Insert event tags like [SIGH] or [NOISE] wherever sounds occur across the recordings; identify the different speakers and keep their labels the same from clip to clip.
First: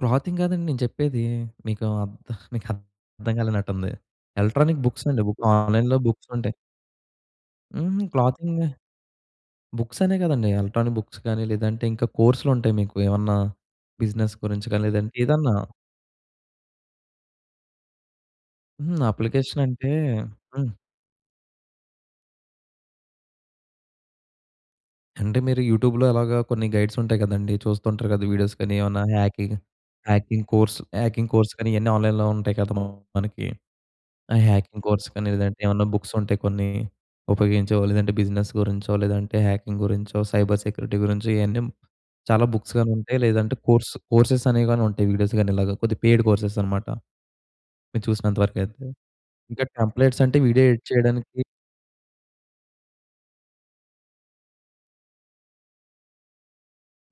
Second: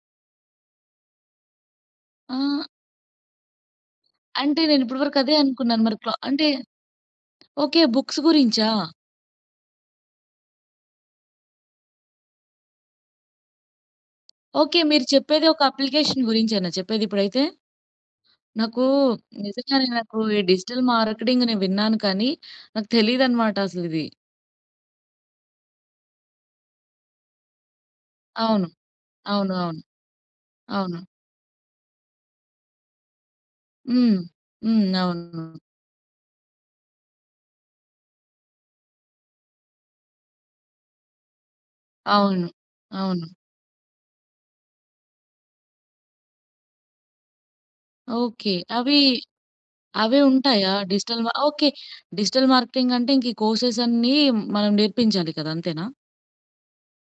Speaker 1: Clothing గాదండి నేను జేప్పేదీ. మీకేం అర్ధ [CHUCKLES]
Speaker 2: ఆ!
Speaker 1: మీకర్థం గాలేనట్టుంది.
Speaker 2: అంటే,
Speaker 1: ఎలక్ట్రానిక్
Speaker 2: నేనిప్పడి వరకు
Speaker 1: బుక్సండి,
Speaker 2: అదే
Speaker 1: బుక్
Speaker 2: అనుకున్నాను,
Speaker 1: ఆన్‌లైన్‌లో
Speaker 2: మరి క్లా అంటే,
Speaker 1: బుక్సుంటాయి.
Speaker 2: ఓకే.
Speaker 1: హుహు.
Speaker 2: బుక్స్
Speaker 1: క్లాతింగా
Speaker 2: గురించా?
Speaker 1: బుక్సనే గాదండీ, ఎలక్ట్రానిక్ బుక్స్ గాని, లేదంటే ఇంకా కోర్సులుంటాయి మీకూ, ఏమన్నా బిజినెస్ గురించి
Speaker 2: ఓకే.
Speaker 1: గాని,
Speaker 2: మీరు
Speaker 1: లేదంటే
Speaker 2: చెప్పేది,
Speaker 1: ఏదన్నా.
Speaker 2: ఒక అప్లికేషన్ గురించేనా చెప్పేదిప్పుడైతే? నాకూ,
Speaker 1: హుహు.
Speaker 2: నిజంగానే
Speaker 1: అప్లికేషనంటే
Speaker 2: నాకు ఈ
Speaker 1: హ్మ్.
Speaker 2: డిజిటల్ మార్కెటింగ్ నేను విన్నాను కానీ, నాకు తెలీదన్నమాట అసలిది.
Speaker 1: అంటే, మీరు యూట్యూబ్‌లో అలాగా కొన్ని గైడ్సుంటాయి గదండీ! చూస్తుంటారు కదా, వీడియోస్
Speaker 2: అవును.
Speaker 1: కానీ ఏమన్నా,
Speaker 2: అవును.
Speaker 1: హ్యాకింగ్
Speaker 2: అవును.
Speaker 1: హ్యాకింగ్ కోర్స్,
Speaker 2: అవును.
Speaker 1: హ్యాకింగ్ కోర్స్ కానీ ఇయన్నీ ఆన్‌లైన్‌లో ఉంటాయి కదా! మనకి.
Speaker 2: హ్మ్.
Speaker 1: ఆ హ్యాకింగ్
Speaker 2: హ్మ్.
Speaker 1: కోర్స్ కానీ,
Speaker 2: అవును.
Speaker 1: లేదంటే ఏమన్నా బుక్సుంటాయి కొన్నీ, ఉపయోగించేవో, లేదంటే బిజినెస్ గురించో, లేదంటే హ్యాకింగ్ గురించో, సైబర్ సెక్యూరిటీ గురించో, ఇయన్నీ హ్మ్, చాలా
Speaker 2: అవును.
Speaker 1: బుక్స్ గానుంటాయి,
Speaker 2: అవును.
Speaker 1: లేదంటే కోర్స్ కోర్సెస్ అనేయి గానుంటాయి. వీడియోస్ గానీ ఇలాగా, కొద్దిగా పెయిడ్ కోర్సెస్ అనమాట. మీరు చూసినంత
Speaker 2: ఓకే.
Speaker 1: వరకయితే.
Speaker 2: అవీ
Speaker 1: ఇంకా
Speaker 2: అవే
Speaker 1: టెంప్లేట్స్ అంటే, వీడియో
Speaker 2: ఉంటాయా?
Speaker 1: ఎడిట్
Speaker 2: డిజిటల్ మా
Speaker 1: చేయడానికి
Speaker 2: ఓకే. డిజిటల్ మార్కెటింగ్ అంటే, ఇంక ఈ కోర్సెస్ అన్నీ, మనం నేర్పించాలి కదా! అంతేనా?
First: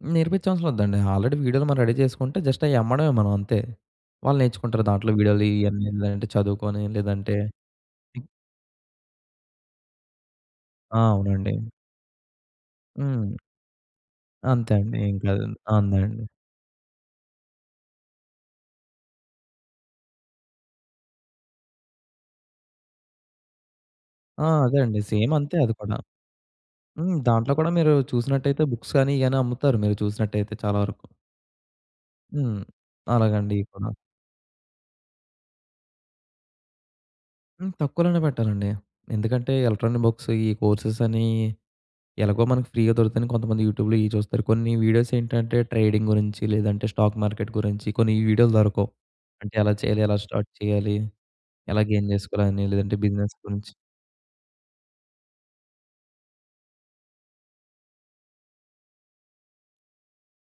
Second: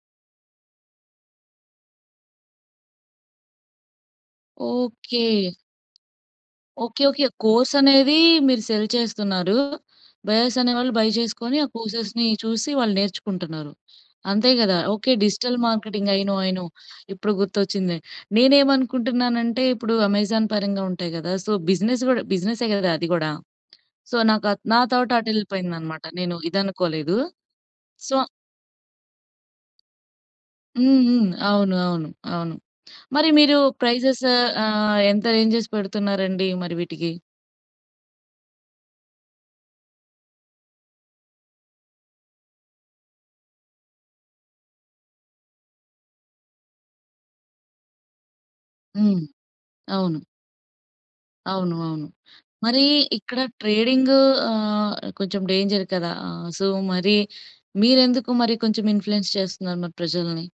Speaker 1: హ్మ్. నేర్పించవసరం లేదండీ. ఆల్రెడీ వీడియోలు మనం రెడీ చేసుకుంటే, జస్ట్ అయ్యమ్మడమే మనం, అంతే. వాళ్ళు నేర్చుకుంటారు, దాంట్లో
Speaker 2: ఓకే.
Speaker 1: వీడియోలు, ఇయన్నీ, లేదంటే చదువుకొని
Speaker 2: ఓకే. ఓకే.
Speaker 1: లేదంటే
Speaker 2: కోర్సనేదీ
Speaker 1: హ్మ్.
Speaker 2: మీరు సెల్ చేస్తున్నారు. బయర్స్ అనే వాళ్ళు,
Speaker 1: ఆ!
Speaker 2: బయ్
Speaker 1: అవునండి.
Speaker 2: జేసుకొని, ఆ కోర్సెస్‌ని చూసి, వాళ్ళు
Speaker 1: హ్మ్.
Speaker 2: నేర్చుకుంటున్నారు. అంతే
Speaker 1: అంతే
Speaker 2: గదా!
Speaker 1: అండి.
Speaker 2: ఓకే.
Speaker 1: ఏం కాదు,
Speaker 2: డిజిటల్
Speaker 1: అంతే
Speaker 2: మార్కెటింగ్. ఐ
Speaker 1: అండి.
Speaker 2: నో. I know. ఇప్పుడు గుర్తొచ్చింది. నేనేమనుకుంటున్నానంటే, ఇప్పుడు 'అమెజాన్' పరంగా ఉంటాయి గదా! సో, బిజినెస్ గూడా బిజినెసే గదా, అది గూడా! సో,
Speaker 1: ఆ!
Speaker 2: నాకా
Speaker 1: అదే
Speaker 2: నా
Speaker 1: అండి.
Speaker 2: థాట్
Speaker 1: సేమ్ అంతే, అది కూడా.
Speaker 2: అటెళ్ళిపోయిందనమాట. నేను
Speaker 1: హ్మ్.
Speaker 2: ఇదనుకోలేదూ,
Speaker 1: దాంట్లో కూడా మీరూ
Speaker 2: సో
Speaker 1: చూసినట్టయితే, బుక్స్ గానీ, ఇయ్యని అమ్ముతారు, మీరు చూసినట్టయితే, చాలా
Speaker 2: హ్మ్.
Speaker 1: వరకు.
Speaker 2: హ్మ్. అవును. అవును. అవును.
Speaker 1: హ్మ్.
Speaker 2: మరి
Speaker 1: అలాగండీ
Speaker 2: మీరూ
Speaker 1: ఇప్పుడు.
Speaker 2: ప్రైజెస్ ఆహ్, ఎంత రేంజెస్ పెడుతున్నారండి మరి వీటికి?
Speaker 1: హ్మ్. తక్కువలోనే పెట్టాలండి. ఎందుకంటే, ఎలక్ట్రానిక్ బుక్స్ ఇయ్యి కోర్సెస్ అనీ, ఎలాగో మనకి ఫ్రీగా దొరుకుతాయని, కొంతమంది యూట్యూబ్‌లో ఇయ్యి చూస్తారు. కొన్ని వీడియోసేంటంటే, ట్రేడింగ్ గురించి, లేదంటే స్టాక్ మార్కెట్ గురించి, కొన్ని ఈ వీడియోలు దొరకవు.
Speaker 2: హ్మ్.
Speaker 1: అంటే ఎలా చేయాలి, ఎలా
Speaker 2: అవును.
Speaker 1: స్టార్ట్ చేయాలి,
Speaker 2: అవును.
Speaker 1: ఎలా
Speaker 2: అవును.
Speaker 1: గెయిన్ చేసుకోవాలని,
Speaker 2: మరీ
Speaker 1: లేదంటే బిజినెస్
Speaker 2: ఇక్కడ
Speaker 1: గురించి.
Speaker 2: ట్రేడింగూ ఆహ్, కొంచెం డేంజర్ కదా! ఆహ్, సో, మరీ మీరెందుకు మరి, కొంచెం ఇన్‌ఫ్లూయెన్స్ చేస్తున్నారు మరి ప్రజలని?